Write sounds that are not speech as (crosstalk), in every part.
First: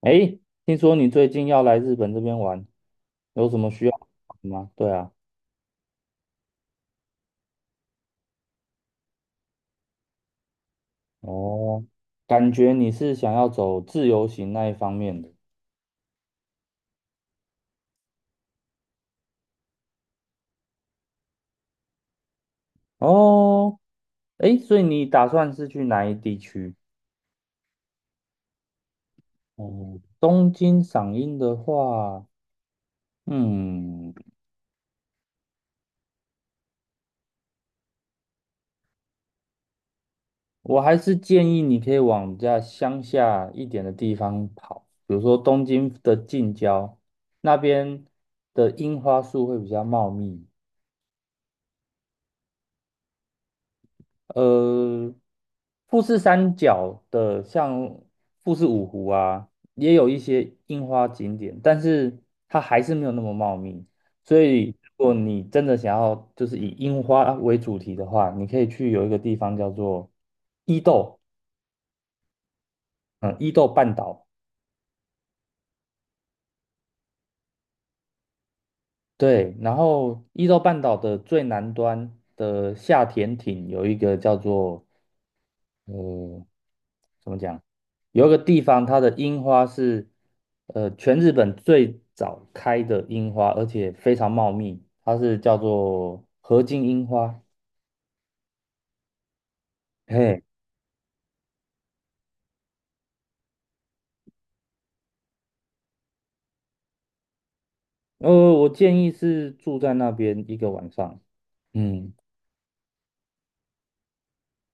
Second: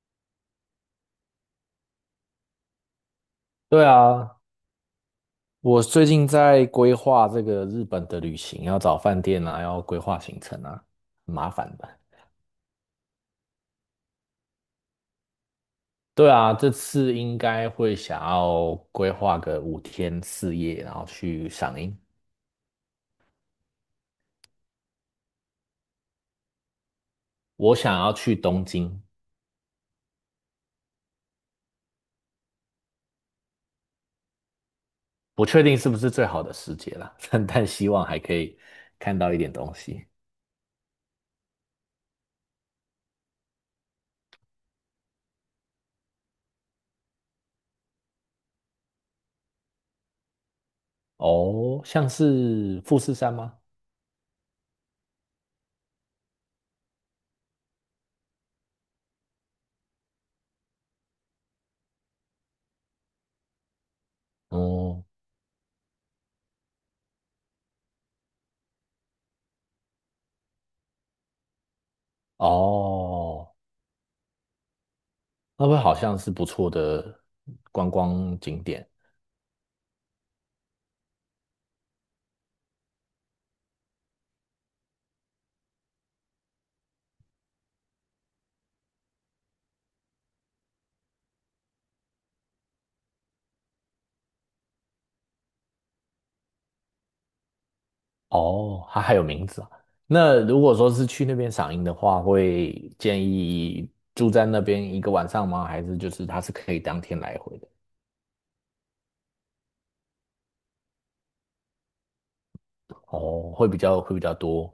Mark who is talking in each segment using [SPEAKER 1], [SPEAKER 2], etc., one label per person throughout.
[SPEAKER 1] 哎，听说你最近要来日本这边玩，有什么
[SPEAKER 2] 对
[SPEAKER 1] 需要
[SPEAKER 2] 啊，
[SPEAKER 1] 帮忙吗？对啊。
[SPEAKER 2] 我最近在规划这个日本的旅行，要找饭店啊，要规划行程啊，很麻烦
[SPEAKER 1] 哦，
[SPEAKER 2] 的。
[SPEAKER 1] 感觉你是想要走自由行那一方面的。
[SPEAKER 2] 对啊，这次应该会想要规划个五天四夜，然后去赏樱。
[SPEAKER 1] 哦，哎，所以你打算是去哪一地区？
[SPEAKER 2] 我想要去东京，
[SPEAKER 1] 哦，东京赏樱的话，嗯，
[SPEAKER 2] 不确定是不是最好的时节啦，(laughs) 但希望还可以看到一点东西。
[SPEAKER 1] 我还是建议你可以往家乡下一点的地方跑，比如说东京的近郊，那边的樱花树会比较茂密。
[SPEAKER 2] 哦，像是富士山吗？
[SPEAKER 1] 呃，富士山脚的像富士五湖啊，也有一些樱花景点，但是它还是没有那么茂密。所以，如
[SPEAKER 2] 哦
[SPEAKER 1] 果你真的想要就是以樱花为主题的话，你可以去有一个地方叫做伊豆，嗯，伊
[SPEAKER 2] 哦，
[SPEAKER 1] 豆半岛。
[SPEAKER 2] 那会好像是不错的观光景点。
[SPEAKER 1] 对，然后伊豆半岛的最南端的下田町有一个叫做呃怎么讲？有一个地方，它的樱花是全日本最早开的樱花，而且非常茂密，它是叫做河津樱花。
[SPEAKER 2] 哦，它还有名字啊。那
[SPEAKER 1] 嘿，
[SPEAKER 2] 如果说是去那边赏樱的话，会建议住在那边一个晚上吗？还是就是它是可以当天来回的？
[SPEAKER 1] 呃，我建议是住在那边一个晚上。嗯。
[SPEAKER 2] 哦，会比较多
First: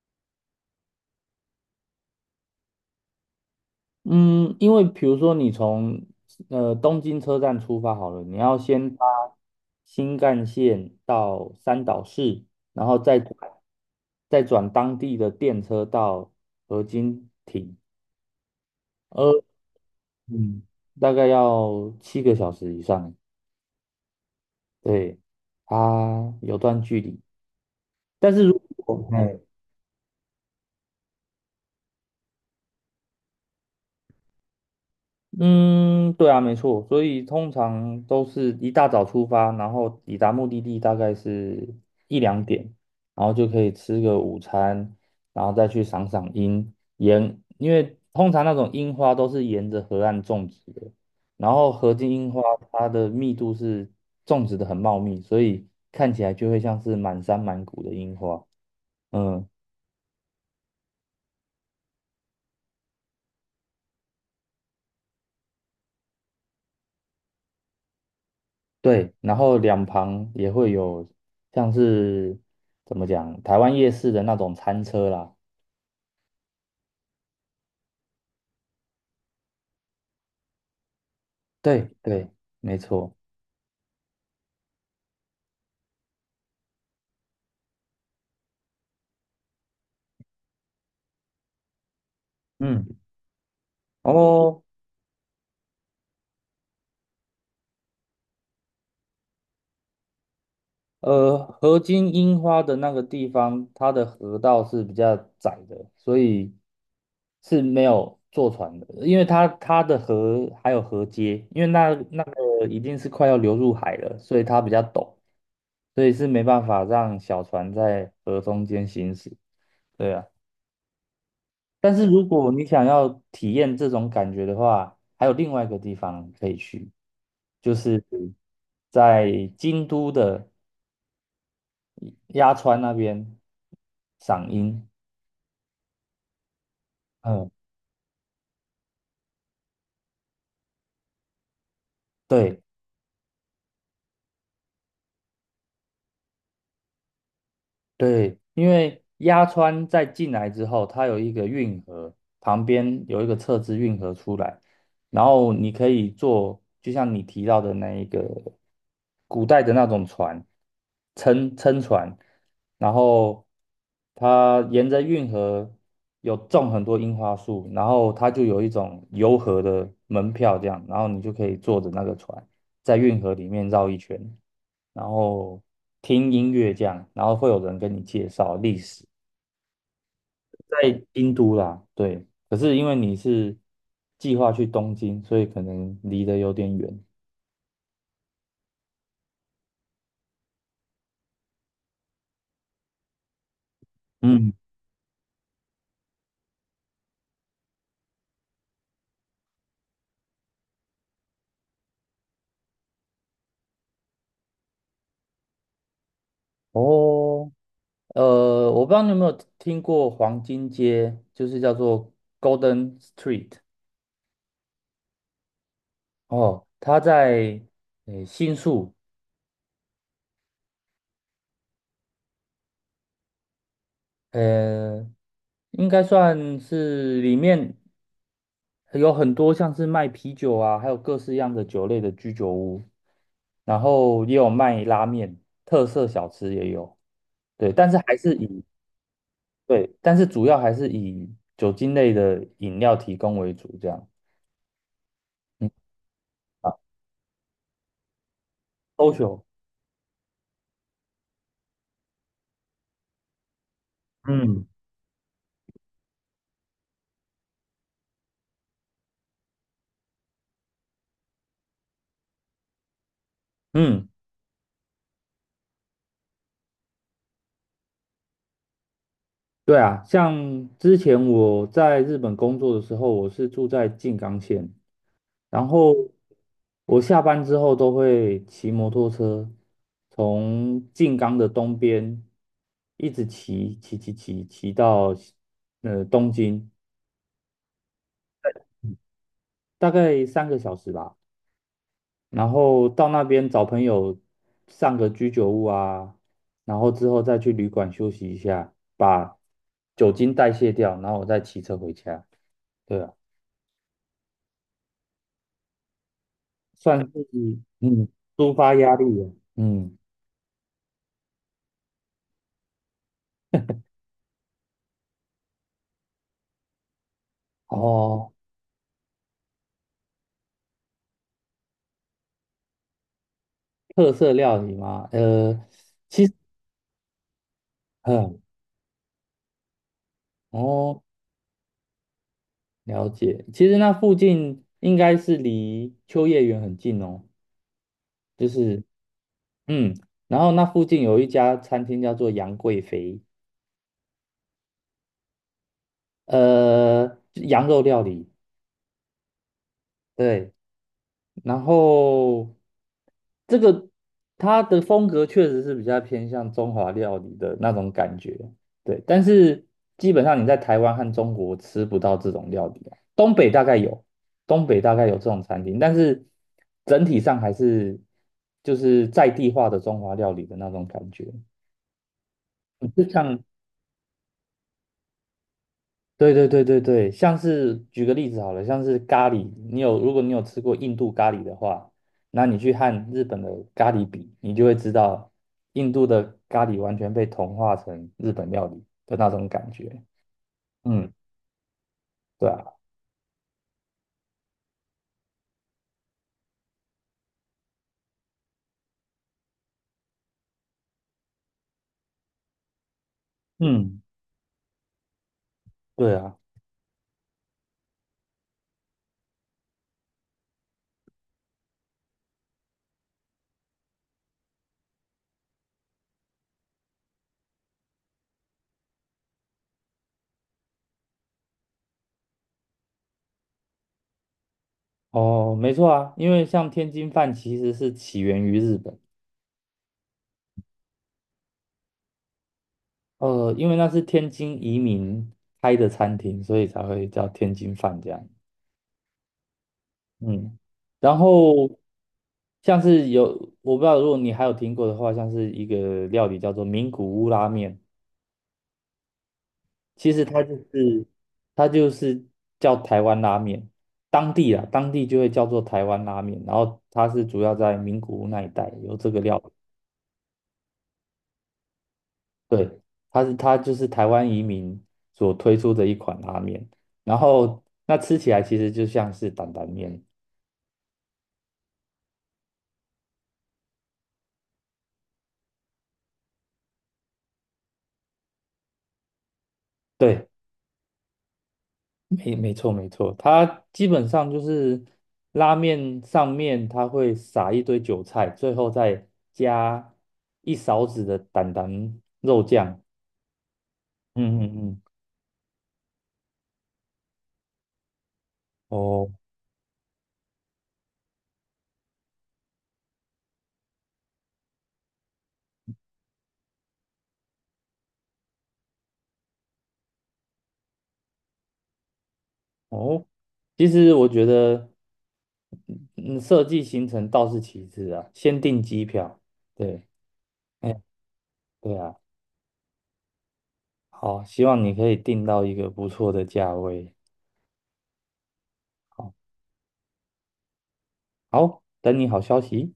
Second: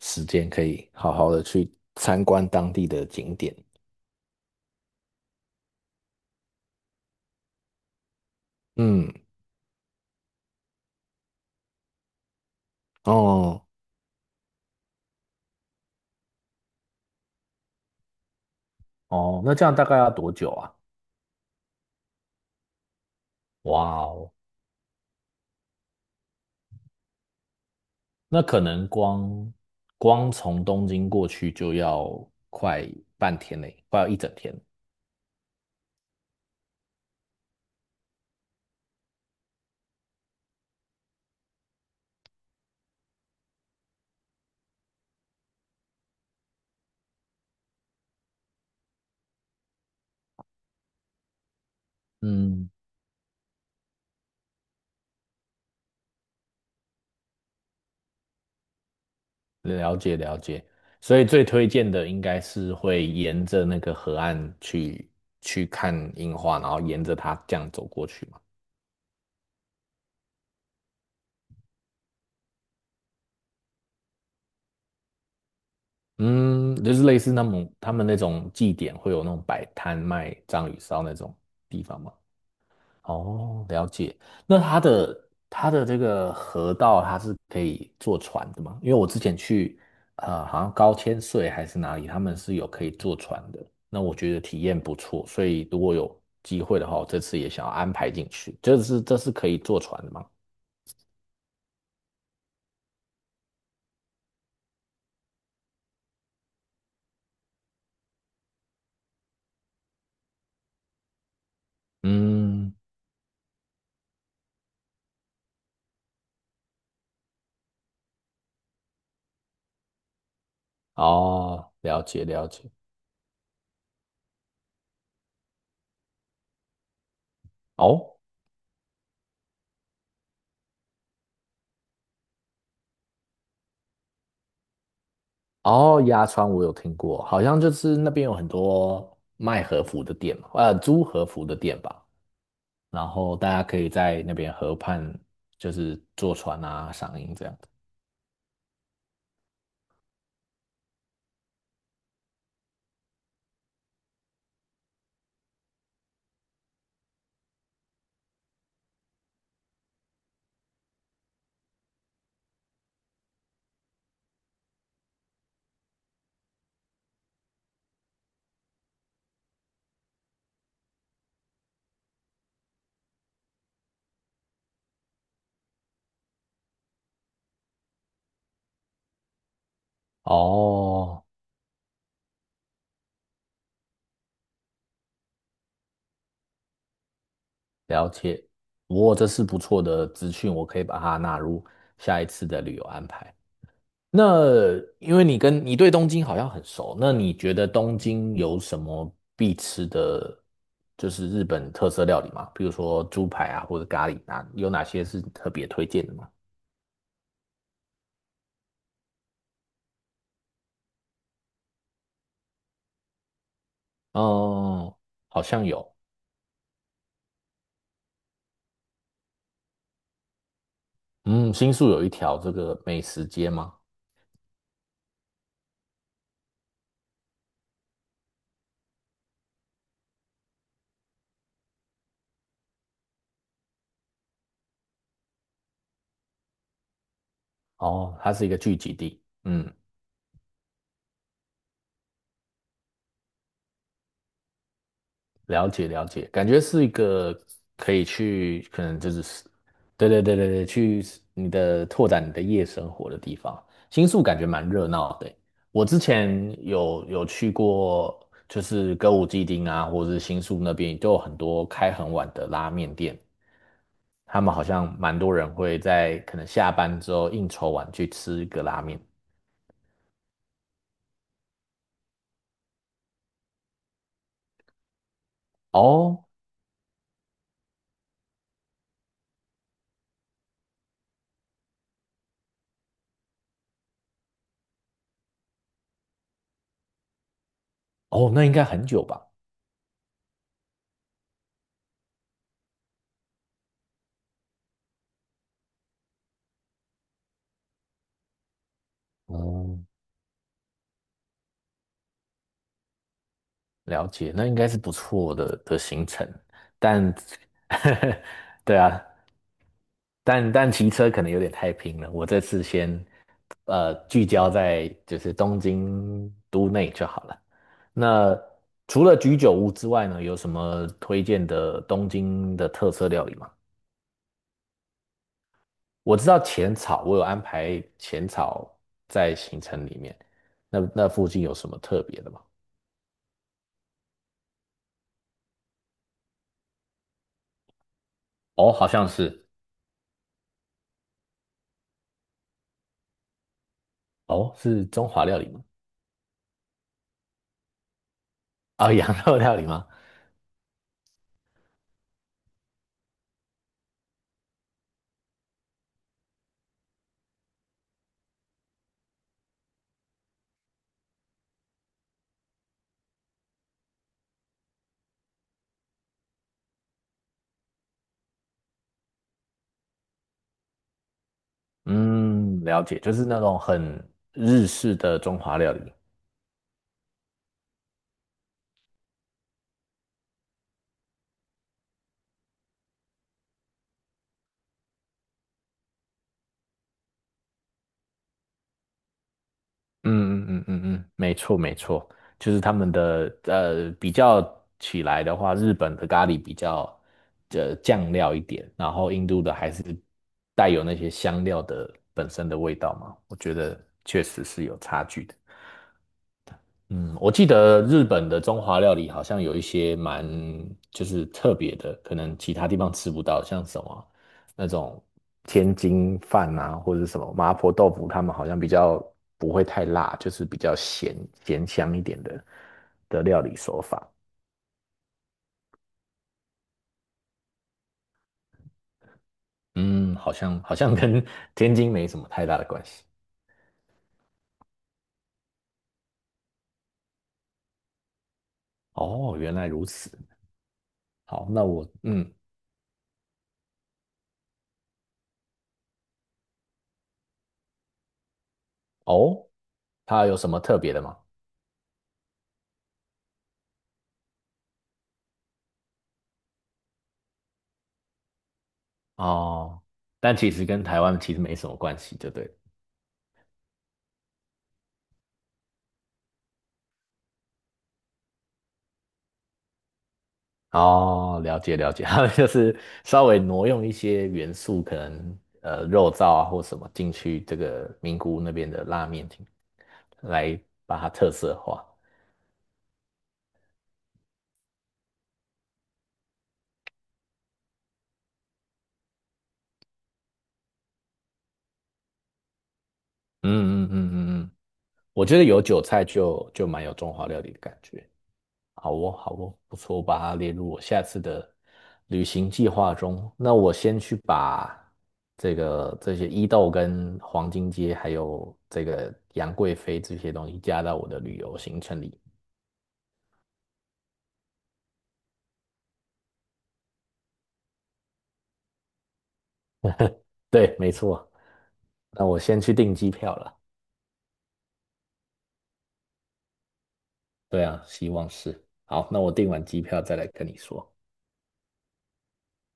[SPEAKER 2] 时间可以好好的去参观当地的景点。
[SPEAKER 1] 嗯，因为比如说你从东京车站出发好了，你要先搭
[SPEAKER 2] 嗯，
[SPEAKER 1] 新干线到三岛市，然后再转
[SPEAKER 2] 哦
[SPEAKER 1] 再转当地的电车到河津町。呃。
[SPEAKER 2] 哦，那这样大概要多久
[SPEAKER 1] 嗯，
[SPEAKER 2] 啊？
[SPEAKER 1] 大概要7个小时以上。
[SPEAKER 2] 哇哦，
[SPEAKER 1] 对，它有段距离，但
[SPEAKER 2] 那
[SPEAKER 1] 是如
[SPEAKER 2] 可能
[SPEAKER 1] 果哎，
[SPEAKER 2] 光从东京过去就要快半天嘞，快要一整天。
[SPEAKER 1] 嗯，对啊，没错，所以通常都是一大早出发，然后抵达目的地大概是一两点，然后就可以吃个午餐，然后再去赏赏樱，沿，因为通常那种樱花都是沿着河岸种植的，然后河津樱花
[SPEAKER 2] 嗯。
[SPEAKER 1] 它的密度是种植的很茂密，所以看起来就会像是满山满谷的樱花。嗯，
[SPEAKER 2] 了解了解，所以最推荐的应该是会沿着那个河岸去看樱花，然后沿着它这样走过去嘛。
[SPEAKER 1] 对，然后两旁也会有像是怎么讲，台湾夜市的那种餐车啦。
[SPEAKER 2] 嗯，就是类似那种他们那种祭典会有那种摆摊卖章鱼烧那种地
[SPEAKER 1] 对
[SPEAKER 2] 方吗？
[SPEAKER 1] 对，没错。
[SPEAKER 2] 哦，了解。那它的这个河道，它是可以坐船的吗？因为我之前去，好像高千穗还是哪里，他们是有可以
[SPEAKER 1] 嗯，
[SPEAKER 2] 坐船的。那
[SPEAKER 1] 然
[SPEAKER 2] 我觉得体
[SPEAKER 1] 后
[SPEAKER 2] 验不错，所以如果有机会的话，我这次也想要安排进去。这是可以坐船的吗？
[SPEAKER 1] 河津樱花的那个地方，它的河道是比较窄的，所以是没有坐船的，因为它的河还有河街，因为那个
[SPEAKER 2] 嗯，
[SPEAKER 1] 已经是快要流入海了，所以它比较陡，所以是没办法让小船在河中间行驶。对啊。
[SPEAKER 2] 哦，
[SPEAKER 1] 但
[SPEAKER 2] 了
[SPEAKER 1] 是
[SPEAKER 2] 解
[SPEAKER 1] 如
[SPEAKER 2] 了
[SPEAKER 1] 果你
[SPEAKER 2] 解。
[SPEAKER 1] 想要体验这种感觉的话，还有另外一个地方可以去，就是
[SPEAKER 2] 哦
[SPEAKER 1] 在京都的鸭川那边赏樱。
[SPEAKER 2] 哦，鸭川我有听过，好
[SPEAKER 1] 嗯，
[SPEAKER 2] 像就是那边有很多卖和服的店嘛租和服的店吧。
[SPEAKER 1] 对，
[SPEAKER 2] 然后大家可以在那边河畔，就是坐船啊、赏樱这样子。
[SPEAKER 1] 对，因为鸭川在进来之后，它有一个运河，旁边有一个侧支运河出来，然后你可以坐，就像你提到的那一个古代的那种船，撑撑船，然后它沿着运河有种很多樱花树，然后它就有一种游河的门票这样，然后你就可以坐着那个船。在运河里面绕一圈，然后听音乐这样，然后会有人跟你介绍历史，在
[SPEAKER 2] 哦，
[SPEAKER 1] 京都啦，对。可是因为你是计划去东京，所以可能离得有点远。
[SPEAKER 2] 了解。哇，这是不错的资讯，我可以把它纳入下一次的旅游安排。
[SPEAKER 1] 嗯，
[SPEAKER 2] 那因为你对东京好像很熟，那你觉得东京有什么必吃的，就是日本特色料理吗？比如说猪排啊，或者咖喱啊，有哪些是特别推荐的吗？
[SPEAKER 1] 哦，我不知道你有没有听过黄金街，就是叫做 Golden Street。
[SPEAKER 2] 哦，好像有。
[SPEAKER 1] 哦，它在新宿，
[SPEAKER 2] 嗯，新宿有一条这个美食街吗？
[SPEAKER 1] 呃，应该算是里面有很多像是卖啤酒啊，还有各式样的酒类的居酒屋，然后也有卖拉面，特色小吃也有。对，但是还
[SPEAKER 2] 哦，它
[SPEAKER 1] 是
[SPEAKER 2] 是一个
[SPEAKER 1] 以，
[SPEAKER 2] 聚集地。嗯，
[SPEAKER 1] 对，但是主要还是以酒精类的饮料提供为主，这样，
[SPEAKER 2] 了
[SPEAKER 1] 嗯，
[SPEAKER 2] 解了解，感觉
[SPEAKER 1] 啊
[SPEAKER 2] 是一个可以去，可能就
[SPEAKER 1] ，social，
[SPEAKER 2] 是，对对对对对，去拓展你的夜生活的地方。新宿感觉
[SPEAKER 1] 嗯
[SPEAKER 2] 蛮热闹的欸，我之前有去过，就是歌舞伎町啊，或者是新宿那边，都有很多开很晚的拉面店，
[SPEAKER 1] 嗯，
[SPEAKER 2] 他们好像蛮多人会在可能下班之后应酬完去吃一个拉面。
[SPEAKER 1] 对啊，像之前我在日本工作的时候，我是住在静冈县，然后
[SPEAKER 2] 哦
[SPEAKER 1] 我下班之后都会骑摩托车，从静冈的东边一直骑到东京，
[SPEAKER 2] 哦，那应该很久吧？
[SPEAKER 1] 大概3个小时吧。然后到那边找朋友上个居酒屋啊，然后之后再去旅馆休息一下，把
[SPEAKER 2] 哦，
[SPEAKER 1] 酒精代谢掉，然后我再骑车回家。对啊，
[SPEAKER 2] 了解，那应该是不错的行程，
[SPEAKER 1] 算是
[SPEAKER 2] 但
[SPEAKER 1] 嗯抒
[SPEAKER 2] (laughs)
[SPEAKER 1] 发
[SPEAKER 2] 对
[SPEAKER 1] 压
[SPEAKER 2] 啊，
[SPEAKER 1] 力啊。嗯，
[SPEAKER 2] 但骑车可能有点太拼了。我这次先聚焦在就是东京都内就好了。
[SPEAKER 1] 哦。
[SPEAKER 2] 那除了居酒屋之外呢，有什么推荐的东京的特色料理吗？
[SPEAKER 1] 特色料理吗？呃，
[SPEAKER 2] 我知道浅草，我有安排浅
[SPEAKER 1] 嗯，
[SPEAKER 2] 草在行程里面。那
[SPEAKER 1] 哦，
[SPEAKER 2] 附近有什么特别的吗？
[SPEAKER 1] 了解。其实那附近应该是离秋叶原很近哦，就
[SPEAKER 2] 哦，
[SPEAKER 1] 是，
[SPEAKER 2] 好像是，
[SPEAKER 1] 嗯，然后那附近有一家餐厅叫做杨贵妃，
[SPEAKER 2] 哦，是中华料理吗？
[SPEAKER 1] 羊肉料理，
[SPEAKER 2] 啊、(laughs) 羊肉料理吗？
[SPEAKER 1] 对。然后这个它的风格确实是比较偏向中华料理的那种感觉，对。但是基本上你在台湾和中国吃不到这种料理啊东北大概有，东北大概有这种餐厅，但是整体上还是就是在地化的中华料理的那种感觉。
[SPEAKER 2] 嗯，了
[SPEAKER 1] 你
[SPEAKER 2] 解，
[SPEAKER 1] 就
[SPEAKER 2] 就是那
[SPEAKER 1] 像
[SPEAKER 2] 种很日式的中华料理。
[SPEAKER 1] 对对对对对，像是举个例子好了，像是咖喱，如果你有吃过印度咖喱的话，那你去和日本的咖喱比，你就会知道印度的咖喱完全被同化成日本料理的那种感觉。
[SPEAKER 2] 嗯嗯嗯嗯嗯，
[SPEAKER 1] 嗯，
[SPEAKER 2] 没错没错，
[SPEAKER 1] 对
[SPEAKER 2] 就是
[SPEAKER 1] 啊，
[SPEAKER 2] 他们的比较起来的话，日本的咖喱比较酱料一点，然后印度的还是带有那些香料的本身的味道嘛，我觉得
[SPEAKER 1] 嗯，
[SPEAKER 2] 确实是有差距的。
[SPEAKER 1] 对啊，
[SPEAKER 2] 嗯，我记得日本的中华料理好像有一些蛮就是特别的，可能其他地方吃不到，像什么那种天津饭啊，或者是什么麻婆豆腐，他们好像比较不会太辣，就是比较咸香一点的料理手法。
[SPEAKER 1] 哦，没错啊，因为像天津饭其实是起源于日本，
[SPEAKER 2] 嗯，好像跟天津没什么太大的关系。
[SPEAKER 1] 因为那是天津移民开的餐厅，所以才会叫天津饭这样。
[SPEAKER 2] 哦，原来如此。
[SPEAKER 1] 嗯，然
[SPEAKER 2] 好，那
[SPEAKER 1] 后
[SPEAKER 2] 我嗯，
[SPEAKER 1] 像是有，我不知道如果你还有听过的话，像是一个料理叫做名古屋拉面，
[SPEAKER 2] 哦，
[SPEAKER 1] 其实
[SPEAKER 2] 它有
[SPEAKER 1] 它
[SPEAKER 2] 什
[SPEAKER 1] 就
[SPEAKER 2] 么特别的
[SPEAKER 1] 是
[SPEAKER 2] 吗？
[SPEAKER 1] 它就是叫台湾拉面，当地啊当地就会叫做台湾拉面，然后它是主要在名古屋那一带有这个料理。
[SPEAKER 2] 哦，但其实跟台湾其实没什么关系，就对了。
[SPEAKER 1] 对，它就是台湾移民所推出的一款拉面，然后那吃起来其实就像是担担面。
[SPEAKER 2] 哦，了解了解，(laughs) 他们就是稍微挪用一些元素，可能肉燥啊或什么进去这个名古屋那边的拉面厅，
[SPEAKER 1] 对。
[SPEAKER 2] 来把它特色化。
[SPEAKER 1] 没错没错，它基本上就是拉面上面它会撒一堆韭菜，最后再加一勺子的蛋蛋肉酱。
[SPEAKER 2] 嗯嗯嗯
[SPEAKER 1] 嗯
[SPEAKER 2] 嗯
[SPEAKER 1] 嗯
[SPEAKER 2] 嗯，
[SPEAKER 1] 嗯，
[SPEAKER 2] 我觉得有韭菜就蛮有中华料理的感觉。好
[SPEAKER 1] 哦
[SPEAKER 2] 哦好哦，不错，我把它列入我下次的旅行计划中。那我先去把这些伊豆跟黄金街还有这个杨贵妃这些东西加到我的旅游行程里。
[SPEAKER 1] 哦，其实我觉得嗯，设计行程倒是其次啊，先订机票。对，
[SPEAKER 2] 对，
[SPEAKER 1] 哎，
[SPEAKER 2] 没错。
[SPEAKER 1] 对啊。
[SPEAKER 2] 那我先去订机票了。
[SPEAKER 1] 好，希望你可以订到一个不错的价位。
[SPEAKER 2] 对啊，希望是。好，
[SPEAKER 1] 好，
[SPEAKER 2] 那我订完机票再来跟你说。
[SPEAKER 1] 好，等你好消息。